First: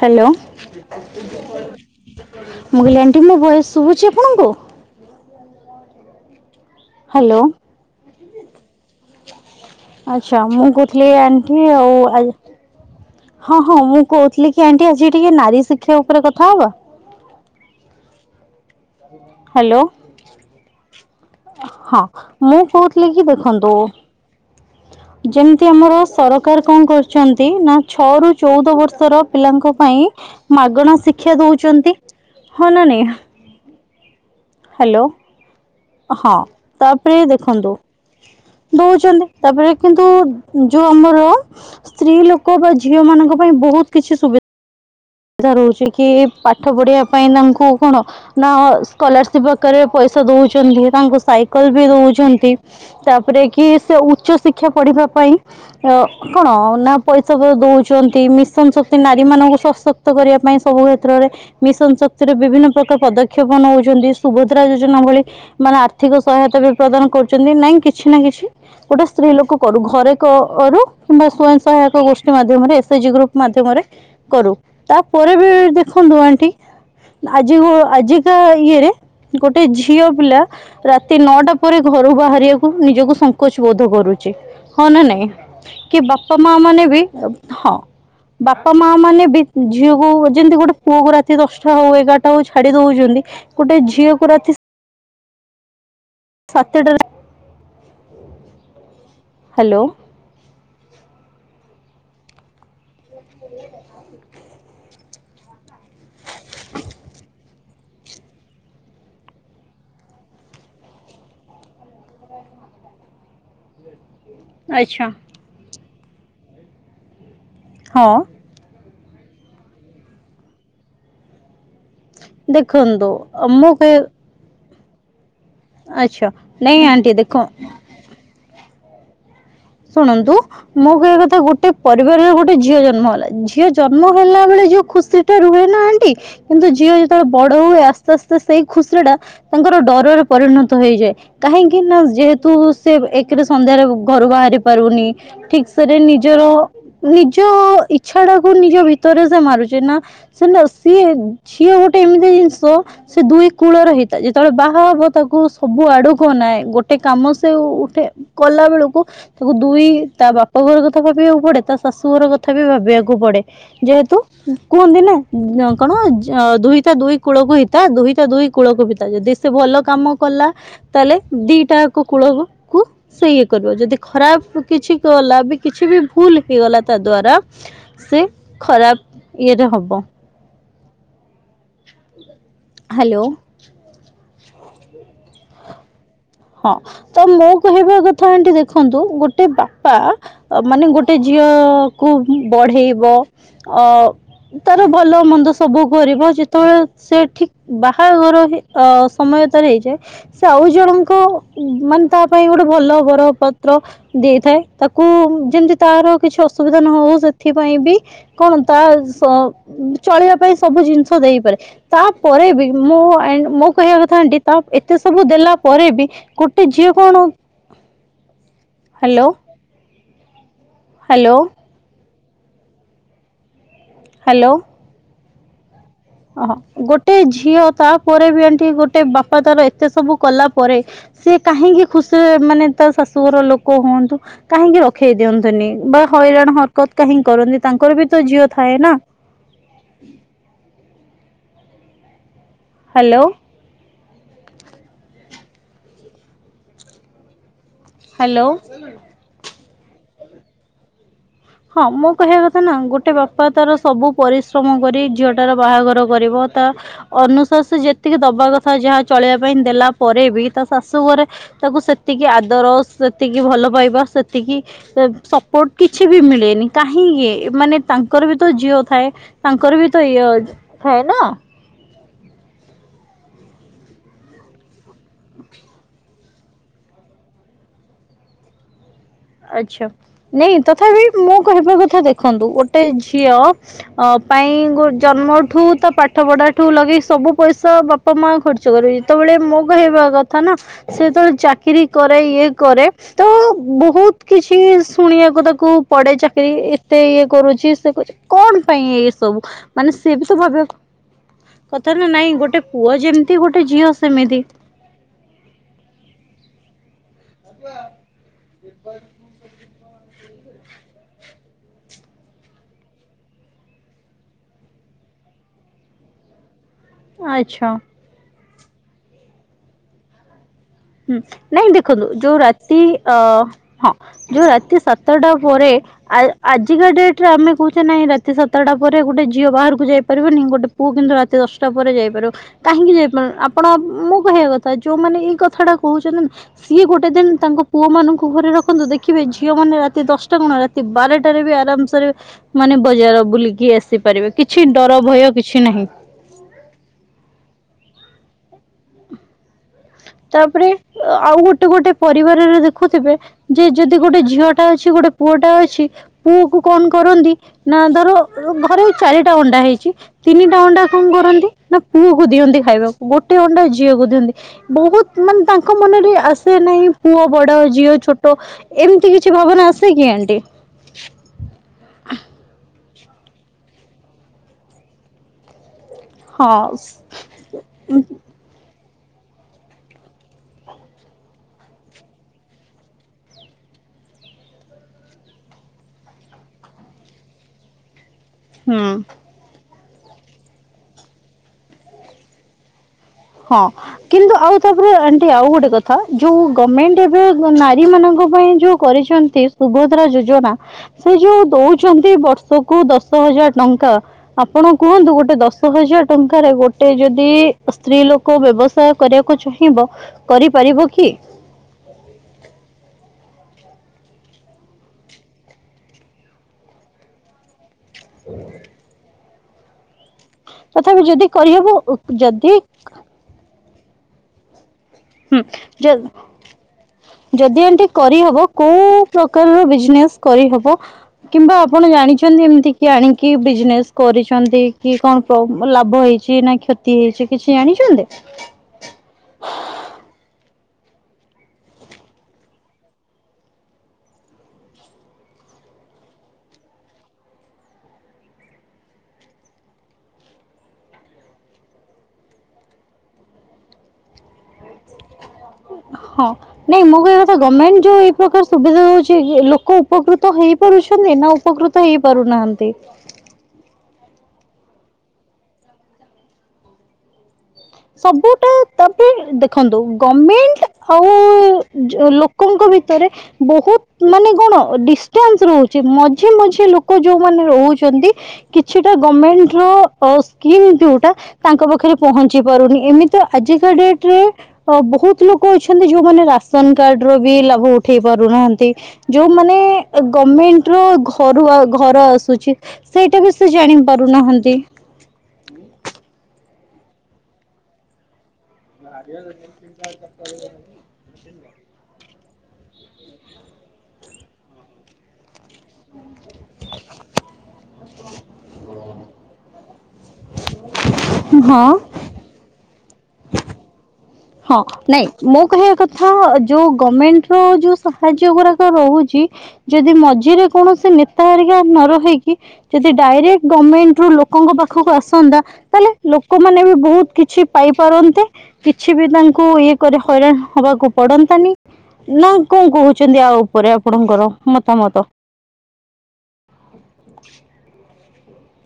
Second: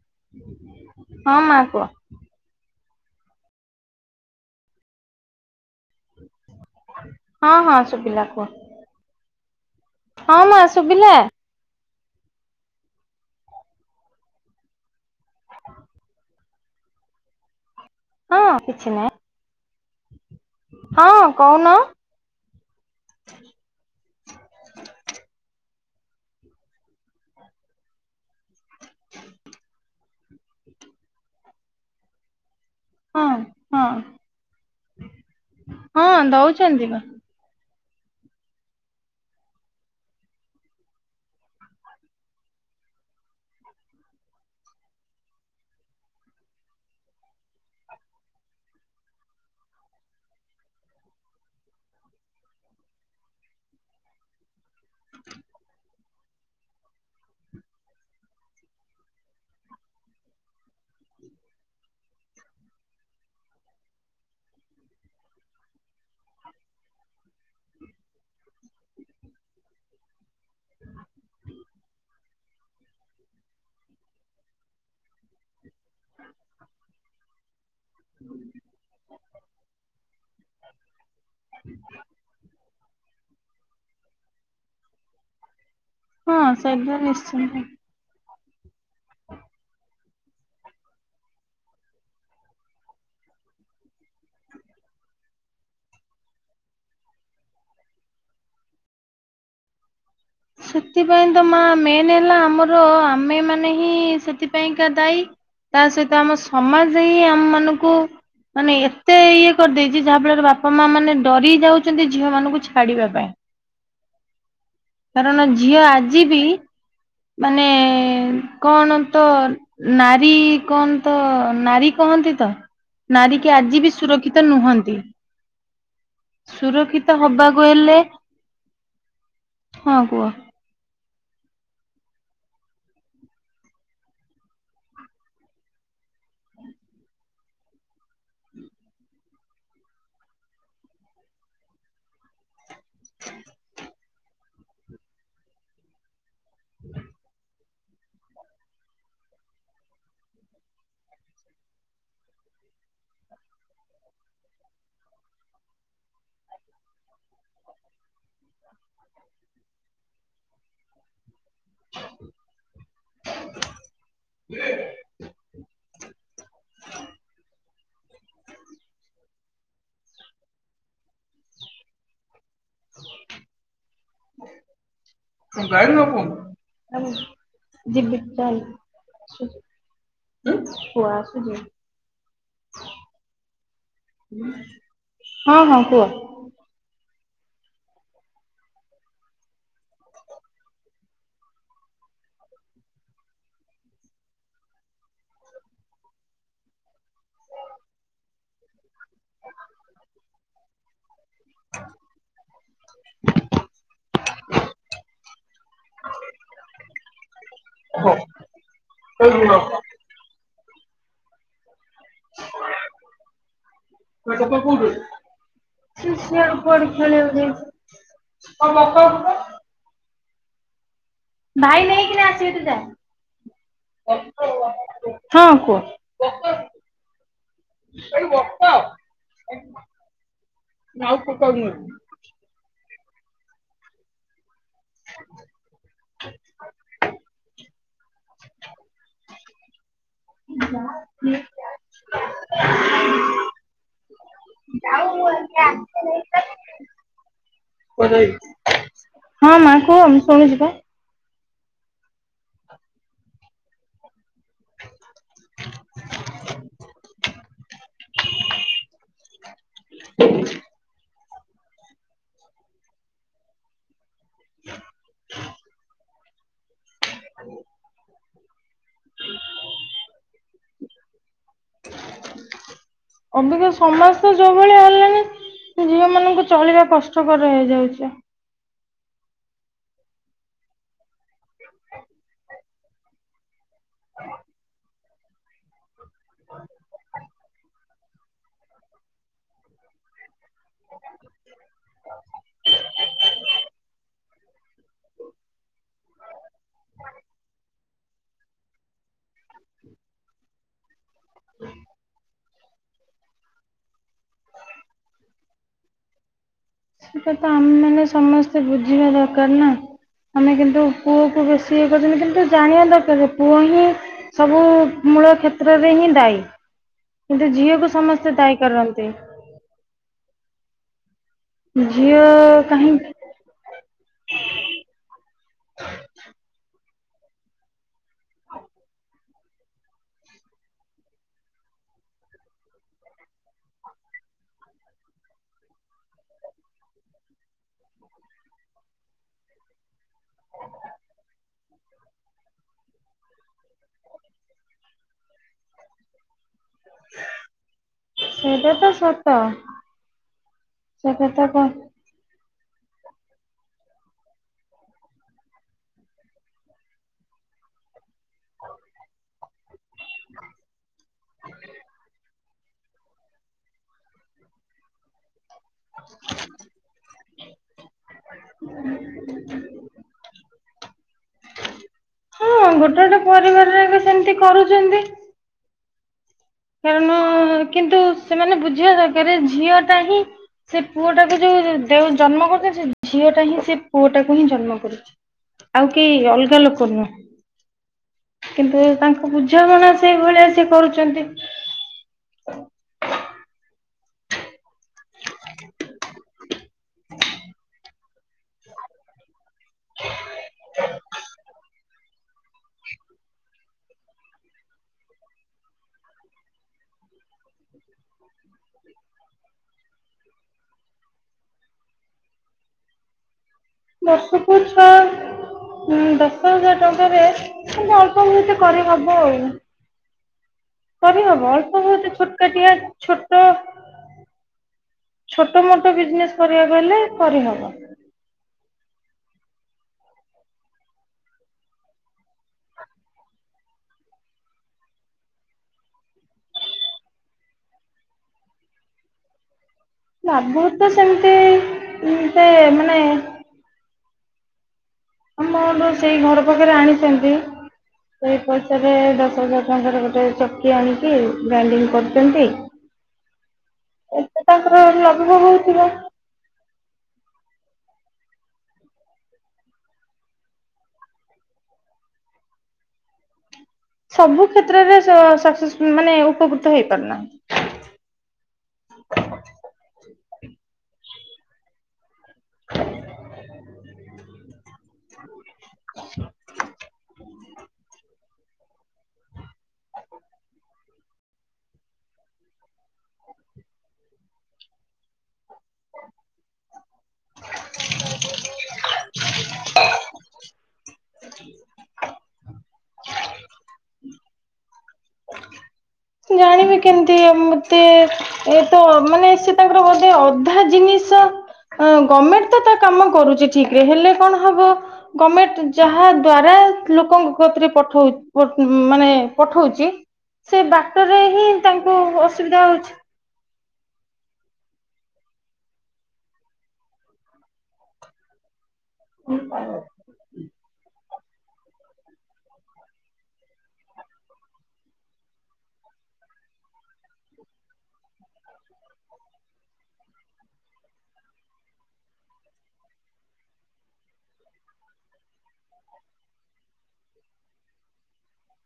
Hello. ହଁ ମା କୁହ ମୁଁ କହିଲି ଆଣ୍ଟି ମୋ ଭଏସ୍ ଶୁଭୁଛି ଆପଣଙ୍କୁ? ହ୍ୟାଲୋ ହଁ ହଁ ଶୁଭିଲା କୁହ ହଁ ଆଚ୍ଛା ମା ମୁଁ କହୁଥିଲି ଶୁଭିଲା ଆଣ୍ଟି ଆଉ ଆ ହଁ ହଁ ମୁଁ କହୁଥିଲି କି ଆଣ୍ଟି ଆଜି ଟିକେ ନାରୀ ଶିକ୍ଷା ଉପରେ କଥା ହବା? ହଁ। କିଛି ନାହିଁ ହ୍ୟାଲୋ। ହଁ କହୁନ। ହଁ ମୁଁ କହୁଥିଲି କି ଦେଖନ୍ତୁ ଯେମତି ତି ଆମର ସରକାର କଣ କରୁଛନ୍ତି ନା ଛଅ ରୁ ଚଉଦ ବର୍ଷର ପିଲାଙ୍କ ପାଇଁ ମାଗଣା ଶିକ୍ଷା ଦଉଚନ୍ତି। ହଁ ନାଁ ନାଇଁ। ହଁ ହଁ। ହ୍ୟାଲୋ ହଁ ଦଉଛନ୍ତି ବା ତାପରେ ଦେଖନ୍ତୁ ଦଉଛନ୍ତି ତାପରେ କିନ୍ତୁ ଯୋଉ ଆମର ସ୍ତ୍ରୀ ଲୋକ ବା ଝିଅ ମାନଙ୍କ ପାଇଁ ବହୁତ କିଛି ସୁବିଧା ବି ଲଧା ରହୁଛି କି ପାଠ ପଢିବା ପାଇଁ ତାଙ୍କୁ କଣ ନା ସ୍କଲାରସିପ ଆକାରରେ ପଇସା ଦଉଛନ୍ତି ତାଙ୍କୁ ସାଇକଲ ବି ଦଉଛନ୍ତି ତାପରେ କି ସେ ଉଚ୍ଚ ଶିକ୍ଷା ପଢିବା ପାଇଁ କଣ ନା ପଇସା ଦଉଛନ୍ତି ମିଶନ ଶକ୍ତି ନାରୀ ମାନଙ୍କୁ ସଶକ୍ତି ସଶକ୍ତ କରିବା ପାଇଁ ସବୁ କ୍ଷେତ୍ରରେ ମିଶନ ଶକ୍ତିରେ ବିଭିନ୍ନ ପ୍ରକାର ପଦକ୍ଷେପ ନଉଛନ୍ତି ସୁଭଦ୍ରା ଯୋଜନା ଭଳି ମାନେ ଆର୍ଥିକ ସହାୟତା ବି ପ୍ରଦାନ କରୁଛନ୍ତି ନାଇଁ କିଛି ନା କିଛି ଗୋଟେ ସ୍ତ୍ରୀ ଲୋକ କରୁ ଘରେ କରୁ କିମ୍ବା ସ୍ଵୟଂ ସହାୟକ ଗୋଷ୍ଠୀ ମାଧ୍ୟମରେ ଏସ୍ ଏଚ ଜି ଗ୍ରୁପ ମାଧ୍ୟମରେ କରୁ । ତାପରେ ପରେ ବି ଦେଖନ୍ତୁ ଆଣ୍ଟି ଆଜି ଆଜିକା ଇଏରେ ଗୋଟେ ଝିଅ ପିଲା ରାତି ନଅଟା ପରେ ଘରୁ ବାହାରିବାକୁ ନିଜକୁ କୁଛ ବୋଧ କରୁଛି ହଁ ନା ନାଇଁ । କି ହଁ ବାପା ମା ମାନେ ସେଇଟା ବି ନିଶ୍ଚିନ୍ତ। ହଁ । ବାପା ପାମାଆ ମାନେ ବି ଝିଅକୁ ଯେମିତି ଗୋଟେ ପୁଅକୁ ରାତି ଦଶଟା ହଉ ଏଗାରଟା ହଉ ଛାଡି ଦଉଛନ୍ତି ଗୋଟେ ଝିଅକୁ ରାତି ସାତଟାରେ ହ୍ୟାଲୋ । ସେଥିପାଇଁ ତ ମା ମେନ୍ ହେଲା ଆମର ଆମେମାନେ ହିଁ ସେଥିପାଇଁକା ଦାୟୀ ତା ସହିତ ଆମ ସମାଜ ହିଁ ଆମ ମାନଙ୍କୁ ମାନେ ଏତେ ଇଏ କରିଦେଇଛି ଯାହା ଫଳରେ ବାପା ମାଆମାନେ ଡରି ଯାଉଛନ୍ତି ଝିଅ ମାନଙ୍କୁ ଛାଡିବା ପାଇଁ । ଆଚ୍ଛା। କାରଣ ଝିଅ ଆଜି ଯିବି ମାନେ ହଁ କଣ ତ ନାରୀ କଣ ତ ନାରୀ କହନ୍ତି ତ ଦେଖନ୍ତୁ ନାରୀ କି ମୁଁ ଆଜି ବି ସୁରକ୍ଷିତ ନୁହଁନ୍ତି ନ୍ତି। ଆଚ୍ଛା ନାଇଁ ଆଣ୍ଟି ଦେଖ ହେଲେ ହଁ କୁହ। ଶୁଣନ୍ତୁ ମୁଁ କହିଆ କଥା ଥା ଗୋଟେ ପରିବାରର ଗୋଟେ ଝିଅ ଜନ୍ମ ହେଲା ଝିଅ ଜନ୍ମ ହେଲା ବେଳେ ଯୋଉ ଖୁସିଟା ରୁହେ ନା ଆଣ୍ଟି କିନ୍ତୁ ଝିଅ ଯେତେବେଳେ ବଡ ହୁଏ ଆସ୍ତେ ଆସ୍ତେ ସେଇ ଖୁସି ଟା ତାଙ୍କର ଡରରେ ପରିଣତ ହେଇଯାଏ କାହିଁକି ନା ଯେହେତୁ ସେ ଏକରେ ସନ୍ଧ୍ୟାରେ ଘରୁ ବାହାରି ପାରୁନି ଠିକ୍ ସେରେ ନି ନିଜର ନିଜ ଇଚ୍ଛା ଟାକୁ ନିଜ ଭିତରେ ସେ ମାରୁଛେ ନା ସେ ସିଏ ଝିଏ ଗୋଟେ ଏମିତି ଜିନିଷ ସେ ଦୁଇ କୂଳର ହେଇଥାଏ ଯେତେବେଳେ ବାହା ହେବ ତାକୁ ସବୁ ଆଡକୁ ନାହିଁ ଗୋଟେ କାମ ସେ ଉଠେ କଲା ବେଳକୁ ତାକୁ ଦୁଇ ତା ବାପ ଘର କଥା ଭାବିବାକୁ ପଡେ। ତା ଶାଶୁ ଘର କଥା ବି ଭାବିବାକୁ ପଡେ ଯେହେତୁ କୁହନ୍ତି ନା କଣ ଦୁହିଟ ଦୁଇ କୂଳକୁ ହିତା ଦୁହିଟ ଦୁଇ କୂଳକୁ ଭିତା ଯଦି ସେ ଭଲ କାମ କଲା ତାହେଲେ ଦିଟା ଏକ କୂଳ କୁ ସେ ଇଏ କର ଯଦି ଖରାପ କିଛି ଗଲା ବି ଯିବି କିଛି ବି ଭୁଲ ହେଇଗଲା ତା ଦ୍ଵାରା ସେ ଚାଲ ଖରାପ ଆସୁଚି ଇଏରେ ହବ। ପୁଅ ଆସୁ ଯିବି। ହ୍ୟାଲୋ। [inaudible] ହୁଁ ହଁ ହଁ କୁହ। ହଁ। ତ ମୋ କହିବା କଥା ଆଣ୍ଟି ଦେଖନ୍ତୁ ଗୋଟେ ବାପା ମାନେ ଗୋଟେ ଝିଅ କୁ ବଢେଇବ ଅ ତାର ଭଲ ମନ୍ଦ ସବୁ କରିବ ଯେତେବେଳେ ସେ ଠିକ ବାହାଘର ସମୟ ତାର ହେଇଯାଏ ସେ ଆଉ ତ ମାନେ ତା ପାଇଁ ଗୋଟେ ଭଲ ବର ପତ୍ର ଦେଇଥାଏ ତାକୁ ଯେମିତି ତାର କିଛି ଅସୁବିଧା ନ ହଉ ସେଥିପାଇଁ ବି କଣ ତା ଚ ଚଳିବା ପାଇଁ ସବୁ ଜିନିଷ ଦେଇପାରେ ତାପରେ ବି ମୁଁ ଆ ମୁଁ କହିବା କଥା ଆଣ୍ଟି ତା ଏତେ ସବୁ ଦେଲା ପରେ ବି ଶିଷ ଗୋଟେ ଉପ ଝିଅ ଖେଲେ କଣ ଆ ବାପା। ହ୍ୟାଲୋ ହ୍ୟାଲୋ ଭାଇ ନେଇକିନା ଆ ତୁ ଏଠୁ ଯା। [inaudible] ହଁ କୁହ। ଓହ ଗୋଟେ ଝିଅ ତାପରେ ବି ଏଠି ଗୋଟେ ବାପା ତାର ଏତେ ସବୁ କଲା ପରେ ଆଉ ସିଏ କାହିଁକି ପକାଉନାହାନ୍ତି ଖୁସିରେ ମାନେ ତା ଶ ସୁ ଘର ଲୋକ ହୁଅନ୍ତୁ କାହିଁକି ରଖେଇ ଦିଅନ୍ତିନି ବା ହଇରାଣ ହରକତ କାହିଁ କରନ୍ତି ତାଙ୍କର ବି ତ ଝିଅ ଥାଏ ନା। [inaudible] ହ୍ୟାଲୋ। [inaudible] ହ୍ୟାଲୋ ହଁ ମା। କୁହ ମୁଁ ଶୁଣୁଚି ପା। ହଁ ମୁଁ କହିବା କଥା ନା ଗୋଟେ ବାପା ତାର ସବୁ ପରିଶ୍ରମ କରି ଝିଅଟାର ବାହାଘର କରିବ ତା ଅନୁସାସ ଯେତିକି ଦବା କଥା ଯାହା ଚଳେଇିବା ପାଇଁ ଦେଲା ପରେ ବି ତା ଶାଶୁଘରେ ତାକୁ ସେ ସେତିକି ଆଦର ସେତିକି ଭଲ ପାଇବା ସେତ ତିକି ଏ ସପୋର୍ଟ କିଛି ବି ମିଳ ହେଇନି। କାହିଁକି ମାନେ ତାଙ୍କର ବି ତ ଝିଅ ଥାଏ ତାଙ୍କର ବି ତ ଇଏ ଥାଏ ନା। ଅବିକା ସମାଜ ତ ଯୋଉ ଭଳିଆ ହେଲାଣି ଝିଅ ମାନଙ୍କୁ ଚଳିବା କଷ୍ଟକର ହେଇଯାଉଛି। ଆଛା ନାଇଁ ତଥାପି ମୁଁ କହିବା କଥା ଦେଖନ୍ତୁ ଗୋଟେ ଝିଅ ଅ ପାଇଁ ଗୋ ଜନ୍ମ ଠୁ ତ ପାଠ ପଢାଠୁ ଲଗେଇ ସବୁ ପଇସା ବା ପମା ଖର୍ଚ୍ଚ କରିବେ, ଯେତେବେଳେ ମୋ କହିବା କଥ କଥା ନା ସେତେବେଳେ ଚାକିରି କରେ ଇଏ କରେ, ତ ବହୁତ କିଛି ଶୁଣିବାକୁ ତାକୁ ପଡେ ଚାକିରି ଏତେ ଇଏ କରୁଛି ସେ କରୁଛି କଣ ପାଇଁ ଇସ୍ ସବୁ ମାନେ ସିଏବି ତ ଭାବିବାକୁ କଥା ନା ନାଇଁ ଗୋଟେ ପୁଅ ଯେମିତି ଗୋଟେ ଝିଅ ସେମିତି। ସେଇଟା ତ ଆମେ ମାନେ ସମସ୍ତେ ବୁଝିବା ଦରକାର ନା। ଆମେ କିନ୍ତୁ ପୁଅ କୁ ବେଶୀ ଇଏ କରିଛନ୍ତି। କିନ୍ତୁ ଜାଣିବା ଦରକାର ପୁଅ ହିଁ ସବୁ ମୂଳ କ୍ଷେତ୍ରରେ ହିଁ ଦାୟୀ। କିନ୍ତୁ ଆଚ୍ଛା। ଝିଅକୁ ସମସ୍ତେ ଦାୟୀ କରନ୍ତି। ହୁଁ ନାଇଁ ଦେଖନ୍ତୁ ଝିଅ ଯୋଉ ରାତି କାହିଁକି ଅ ହଁ ଯୋଉ ରାତି ସାତଟା ପରେ ଆ ଆଜିକା ଡେଟ୍ ଆମେ କହୁଛେ ନାଇଁ ରାତି ସାତଟା ପରେ ଗୋଟେ ଝିଅ ବାହାରକୁ ଯାଇପାରିବନି ଗୋଟେ ପୁଅ କିନ୍ତୁ ରାତି ଦଶଟା ପରେ ଯାଇପାରିବ। କାହିଁକି ଯାଇପାରୁନି ଆପଣ ମୁଁ କହିବା କଥା ଯୋଉ ମାନେ ଏଇ କ କଥାଟା କହୁଛନ୍ତି ସିଏ ଗୋଟେ ଦିନ ତାଙ୍କ ପୁଅ ମାନଙ୍କୁ ଘରେ ରଖନ୍ତୁ। ଦେଖିବେ ଝିଅ ମାନେ ରାତି ଦଶଟା କଣ ରାତି ବାରଟାରେ ବି ଆରାମସରେ ମାନେ ବଜାର ବୁଲିକି ଆସିପାରିବେ। କିଛି ଡର ଭୟ କିଛି ନାହିଁ। ସେଇଟା ତ ସତ। ତାପରେ ସେ ଆଉ କଥା କହ ଗୋଟେ ଗୋଟେ ପରିବାରର ଦେ ଦେଖୁଥିବେ ଯେ ଯଦି ଗୋଟେ ଝିଅ ଟା ଅଛି ଗୋଟେ ପୁଅଟା ଅଛି ପୁଅକୁ କଣ କରନ୍ତି ନା ଧର ଘରେ ଚାରିଟା ଅଣ୍ଡା ହେଇଛି। ତିନିଟା ଅଣ୍ଡା କଣ କରନ୍ତି ନା ପୁଅକୁ ଦିଅନ୍ତି ଖାଇବାକୁ। ଗୋଟେ ଅଣ୍ଡା ଝିଅକୁ ଦିଅନ୍ତି। ବହୁତ ମାନେ ତାଙ୍କ ତାଙ୍କ ମନରେ ଆସେ ନାହିଁ ପୁଅ ବଡ ଝିଅ ଛୋଟ ଏମିତି କିଛି ଭାବନା ଆସେ କି ଆଣ୍ଟି? ଟେ ପରିବାରରେ ସେମତି କରୁଛନ୍ତି। ହଁ କାରଣ କିନ୍ତୁ ସେମାନେ ବୁଝ ଝିଅ ଦରକାର ଝିଅ ଟା ହିଁ ସେ ପୁଅଟାକୁ ଯୋଉ ଦେ ଜନ୍ମ କରୁଛନ୍ତି। ସେ ଝିଅଟା ହିଁ ସେ ପୁଅଟାକୁ ହିଁ ଜନ୍ମ କରୁଛି। ଆଉ କେହି ଅଲଗା ଲୋକ ନୁହଁ । କିନ୍ତୁ ହୁଁ ତାଙ୍କୁ ବୁଝାମଣା ସେଇଭଳିଆ ସିଏ କରୁଛନ୍ତି। [inaudible] ହଁ କିନ୍ତୁ ଆଉ ତାପରେ ଆଣ୍ଟି ଆଉ ଗୋଟେ କଥା ଯୋଉ ଗଭମେଣ୍ଟ ଏବେ ନାରୀ ମାନଙ୍କ ପାଇଁ ଯୋଉ କରିଛନ୍ତି ସୁଭଦ୍ରା ଯୋଜନା। ସେ ଯୋଉ ଦଉଛନ୍ତି ବର୍ଷକୁ ଦଶ ହଜାର ଟଙ୍କ ଙ୍କ ଆପଣ କୁହନ୍ତୁ ଗୋଟେ ଦଶ ହଜାର ଟଙ୍କାରେ ଗୋଟେ ଯଦି ଇ ସ୍ତ୍ରୀ ଲୋକ ବ୍ୟବସାୟ କରିବାକୁ ଚାହିଁବ କରିପାରିବ କି? ବର୍ଷକୁୁ ଛଅ ଉଁ ଦଶ ହଜାର ଟଙ୍କାରେ କିନ୍ତୁ ଅଳ୍ପ ବହୁତ କରି ହବ ଆଉ । ତଥାପି ଯଦି କରିହବ କରିହେବ ଅଳ୍ପ ବହୁତ ଯଦି ଛୋଟକାଟିଆ ଛୋଟ ହୁଁ ଛୋଟ ମୋଟ ଯ ବିଜନେସ କରିବାକୁ ହେଲେ ଯଦି କରିହବ। ଏମତି କରିହବ କୋଉ ପ୍ରକାରର ବିଜନେସ୍ କରିହବ କିମ୍ବା ଆପଣ ଜାଣିଛ ଛନ୍ତି ଏମିତି କି ଆଣିକି ବିଜନେସ୍ କରିଛନ୍ତି କି କଣ ଲାଭ ହେଇଛି ନା କ୍ଷତି ହେଇଛି କିଛି ଜାଣିଛନ୍ତି? ବହୁତ ତ ସେମିତି ଏ ସେ ମାନେ ଆମର ସେଇ ଘର ପାଖରେ ଆଣିଛନ୍ତି ସେଇ ପଇସାରେ ଦଶ ହଜାର ଟଙ୍କାରେ ଗୋଟେ ଚକି ଆଣିକି ଗ୍ରାଇଡିଙ୍ଗ କରୁଛନ୍ତି ଏ ତାଙ୍କର ଲାଭ ହଉଥିବ ହଁ ନାଇଁ ମୋ କହିଆ କଥା ଗମେଣ୍ଟ ଯୋଉ ଏଇ ପ୍ରକାର ସୁବିଧା ଦଉଛି ଲୋକ ଉପକୃତ ହେଇପାରୁଛନ୍ତି ନା ଉପକୃତ ହେଇପାରୁନାହାଁନ୍ତି ସବୁ କ୍ଷେତ୍ରରେ ସକ୍ସେସ ମାନେ ଉପକୃତ ହେଇପାରୁନାହିଁ । ସବୁଟା ତାପରେ ଦେଖନ୍ତୁ ଗମେଣ୍ଟ ଆଉ ଲୋକଙ୍କ ଭିତରେ ବହୁତ ମାନେ କଣ ଡିଷ୍ଟାନ୍ସ ରହୁଛି ମଝି ମଝି ଲୋକ ଯୋଉ ରହୁଛନ୍ତି କିଛିଟା ଗମେଣ୍ଟର ସ୍କିମ୍ ଯୋଉଟା ତାଙ୍କ ପାଖରେ ପହଞ୍ଚି ଞ୍ଚି ପାରୁନି ଏମିତି ଆଜିକା ଡେଟରେ ବହୁତ ଲୋକ ଅଛନ୍ତି ଯୋଉମାନେ ରାସନ କାର୍ଡର ବି ଲାଭ ଉଠେଇ ପାରୁନାହାଁନ୍ତି ଯୋଉମାନେ ଗମେଣ୍ଟର ଘରୁ ଘର ଆସୁଛି ସେଇଟା ବି ସେ ଜାଣି ପାରୁନାହାଁନ୍ତି। ଜାଣିବି କେମିତି ଆ ମତେ ଏ ତ ମାନେ ସେ ତାଙ୍କର ବୋଧେ ଅଧା ଜିନିଷ ହଁ ଗମେଣ୍ଟ ତ ତା କାମ କରୁଛି ଠିକ ରେ ହେଲେ କଣ ହବ ଗମେଣ୍ଟ ଯାହା ଦ୍ଵାରା ଲୋକଙ୍କ କତିରେ ପଠଉ ମାନେ ପଠଉଛି କ୍ଟରରେ ହିଁ ହଁ। ତାଙ୍କୁ ଅସୁବିଧା ହଉଛି। ହଁ ନାଇଁ ମୋ କହିବା କଥା ଯୋଉ ଗମେଣ୍ଟ ର ଯୋଉ ସାହାଯ୍ୟ ଗୁରା ସହାୟତା ରହୁଛି ଯଦି ମଝିରେ କୌଣସି ନ ୟତା ହେରିକା ନ ରହିକି ଯଦି ଡାଇରେକ୍ଟ ଗମେଣ୍ଟ ରୁ ଲୋକଙ୍କ ପାଖକୁ ଆସନ୍ତା ତାହେଲେ ଲୋକମାନେ ବି ବହୁତ କିଛି ପାଇପାରନ୍ତେ କିଛି ବି ତାଙ୍କୁ ଇଏ କରି ହଇରାଣ ହବାକୁ ପଡନ୍ତାନି ନା କଣ କହୁଛନ୍ତି ଆଉ ଉପରେ ଆପଣଙ୍କର ମତାମତ ।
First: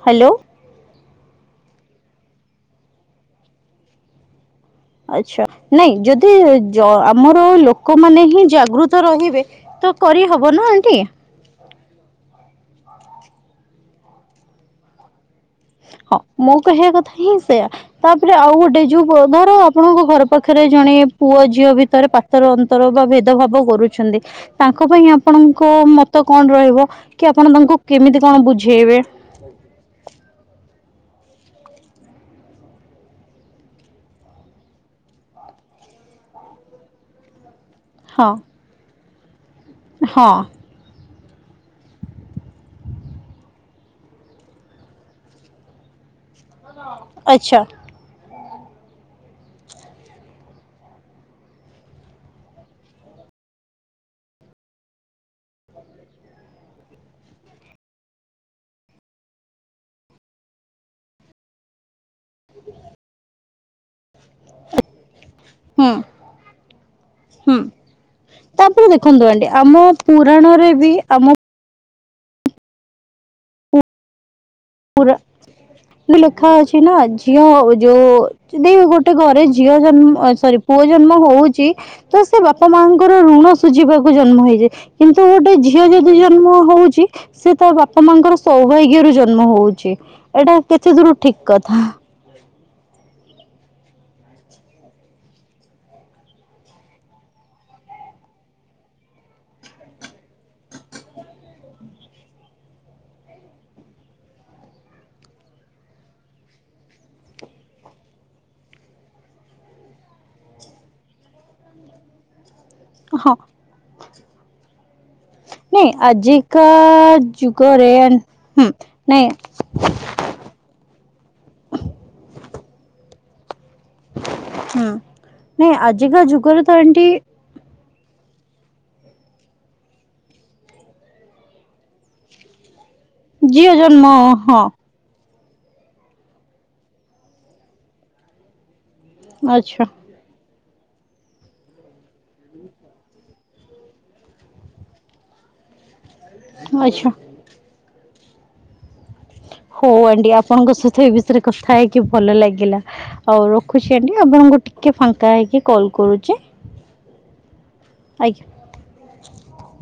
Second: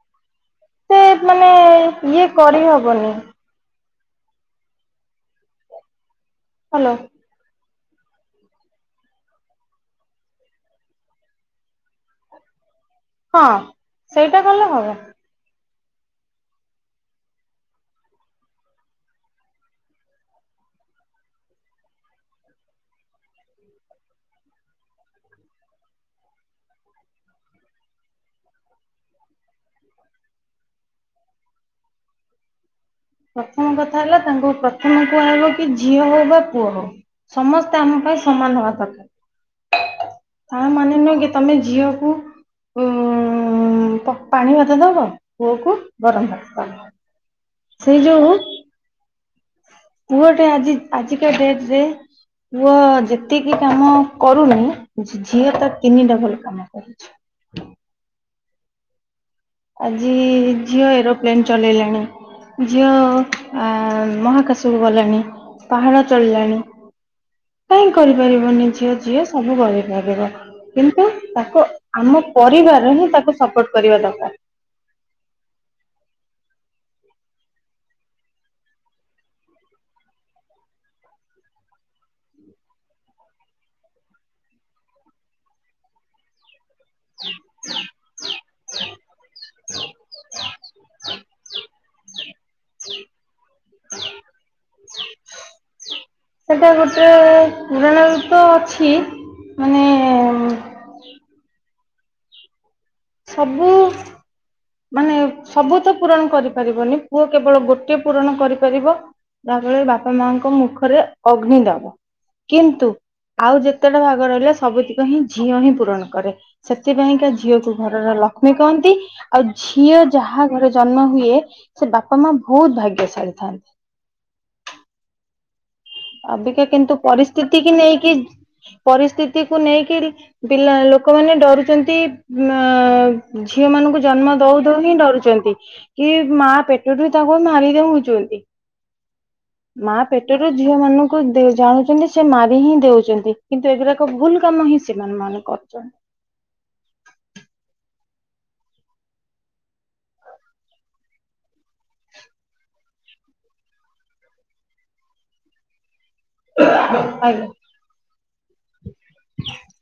ହ୍ୟାଲୋ। ସେ ମାନେ ଇଏ କରିହବନି ଆଚ୍ଛା ନାଇଁ ଯଦି ହଲୋ ଆମର ଲୋକ ଲୋକମାନେ ହିଁ ଜାଗୃତ ରହିବେ ତ କରିହବ ନା ଆଣ୍ଟି । ହଁ ସେଇଟା କଲେ ହବ । ହଁ ମୋ କହିବା କଥା ହିଁ ସେୟା ତାପରେ ଆଉ ଗୋଟେ ଯୋଉ ଧର ଆପଣଙ୍କ ଘର ପାଖରେ ଜଣେ ପୁଅ ଝିଅ ଭିତରେ ପାତର ଅନ୍ତର ବା ଭେଦଭାବ କରୁଛନ୍ତି ତାଙ୍କ ପାଇଁ ଆପଣଙ୍କ ମତ କଣ ରହିବ କି ଆପଣ ତାଙ୍କୁ କେମିତି କଣ ବୁଝେଇବେ? ପ୍ରଥମ କଥା ହେଲା ତାଙ୍କୁ ପ୍ରଥମ କୁହାହେବ କି ଝିଅ ହଉ ବା ପୁଅ ହଉ ସମସ୍ତ ଆମ ପାଇଁ ହଁ ସମାନ ହବା ଦରକାର । ହଁ ତା ମାନେ ନୁହେଁ କି ତମେ ଝିଅକୁ ପାଣି ମଧ୍ୟ ଦେବ ପୁଅକୁ ଗରମ ଦେବ। ଆଚ୍ଛା। ଯଉ ପୁଅ ଟେ ଆଜି ଆଜିକା ଡେଟ ରେ ପୁଅ ଯେତିକି କାମ କରୁନି ଝିଅ ତ ତିନିଟା ଭଲ କାମ କରୁଛି। ଆଜି ଝିଓ ଏରୋପ୍ଲେନ୍ ଚଲେଇଲାଣି ଝିଅ ମହାକାଶକୁ ଗଲାଣି ହୁଁ ପାହାଡ ଚଳିଲାଣି ହୁଁ। କାହିଁ କରିପାରିବନି ତାପରେ ଝିଅ ଝିଅ ଦେଖନ୍ତୁ ଆଣ୍ଟି ସବୁ ଆମ ଗପାରିବ ପୁରାଣରେ ବି କିନ୍ତୁ ଆମ ତାକୁ ଆମ ପରିବାର ହିଁ ତାକୁ ସପୋର୍ଟ କରିବା ଦରକାର। ପୁର ଲେଖା ଅଛି ନା ଝିଅ ଯୋଉ ଯଦି ଗୋଟେ ଘରେ ଝିଅ ଜନ୍ମ ସରି ପୁଅ ଜନ୍ମ ହଉଛି ତ ସେ ବାପା ମାଙ୍କର ଋଣ ସୁୁଝିବାକୁ ଜନ୍ମ ହେଇଛି କିନ୍ତୁ ଗୋଟେ ଝିଅ ଯଦି ଜନ୍ମ ହଉଛି ସେ ତା ବାପା ମାଙ୍କର ସୌଭାଗ୍ୟରୁ ଜନ୍ମ ହଉଛି। ଏଇଟା କେତେ ଦୂର ଠିକ କଥା? [inaudible] ସେଟା ଗୋଟେ ପୁରାଣରେ ତ ଅଛି ମାନେ ସବୁ ମାନେ ସବୁ ତ ପୂରଣ କରିପାରିବନି ପୁଅ କେବଳ ଗୋଟେ ପୂରଣ କରିପାରିବ ଯାହା ଫରେ ବାପା ମାଙ୍କ ମୁଖରେ ଅଗ୍ନି ଦବ। କିନ୍ତୁ ହଁ ଆଉ ଯେତେଟା ଭାଗ ରହିଲା ସବୁତିକ ହିଁ ଝିଅ ହିଁ ନାଇଁ ପୂରଣ କରେ ଆଜିକା ସେଥିପାଇଁକା ଝିଅକୁ ଯୁଗରେ ଘରର ଲକ୍ଷ୍ମୀ ହୁଁ କହନ୍ତି ନାଇଁ ଆଉ ଝିଅ ଯାହା ଘରେ ଜନ୍ମ ହୁଏ ସେ ବାପା ମା ବହୁତ ଭାଗ୍ୟଶାଳୀ। ଥାନ୍ତି। ହୁଁ। ନାଇଁ ଆଜିିକା ଯୁଗର ଅବିକା ତ କିନ୍ତୁ ଏଣ୍ଟି ପରିସ୍ଥିତି କି ନେଇକି ପରିସ୍ଥିତିକୁ ନେଇକି ପିଲା ଲୋକମାନେ ଡରୁଛନ୍ତି ଅ ଝିଅ ମାନଙ୍କୁ ଜନ୍ମ ଦଉ ଦଉ ହିଁ ଡରୁଛନ୍ତି। କି ମା ପେଟରୁ ତାକୁ ମାରିଦଉଛନ୍ତି। ଆଚ୍ଛା ମା ପେଟରୁ ଝିଅ ମାନଙ୍କୁ ଜାଣୁଛନ୍ତି। ସେ ମାରି ହିଁ ଦେଉଛନ୍ତି। କିନ୍ତୁ ଏଗୁଡାକ ଭୁଲ କାମ ହିଁ ସେମାନେ ମାନେ କରୁଛନ୍ତି। ଆଚ୍ଛା। ହଉ ଆଣ୍ଟି ଆପଣଙ୍କ ସହିତ ଏ ବିଷୟରେ କଥା ହେଇକି ଭଲ ଲାଗିଲା ଆଉ ରଖୁଛି ଆଣ୍ଟି ଆପଣଙ୍କୁ ଟିକେ ଫାଙ୍କା ହେଇକି କଲ କରୁ ଆଜ୍ଞା। [inaudible]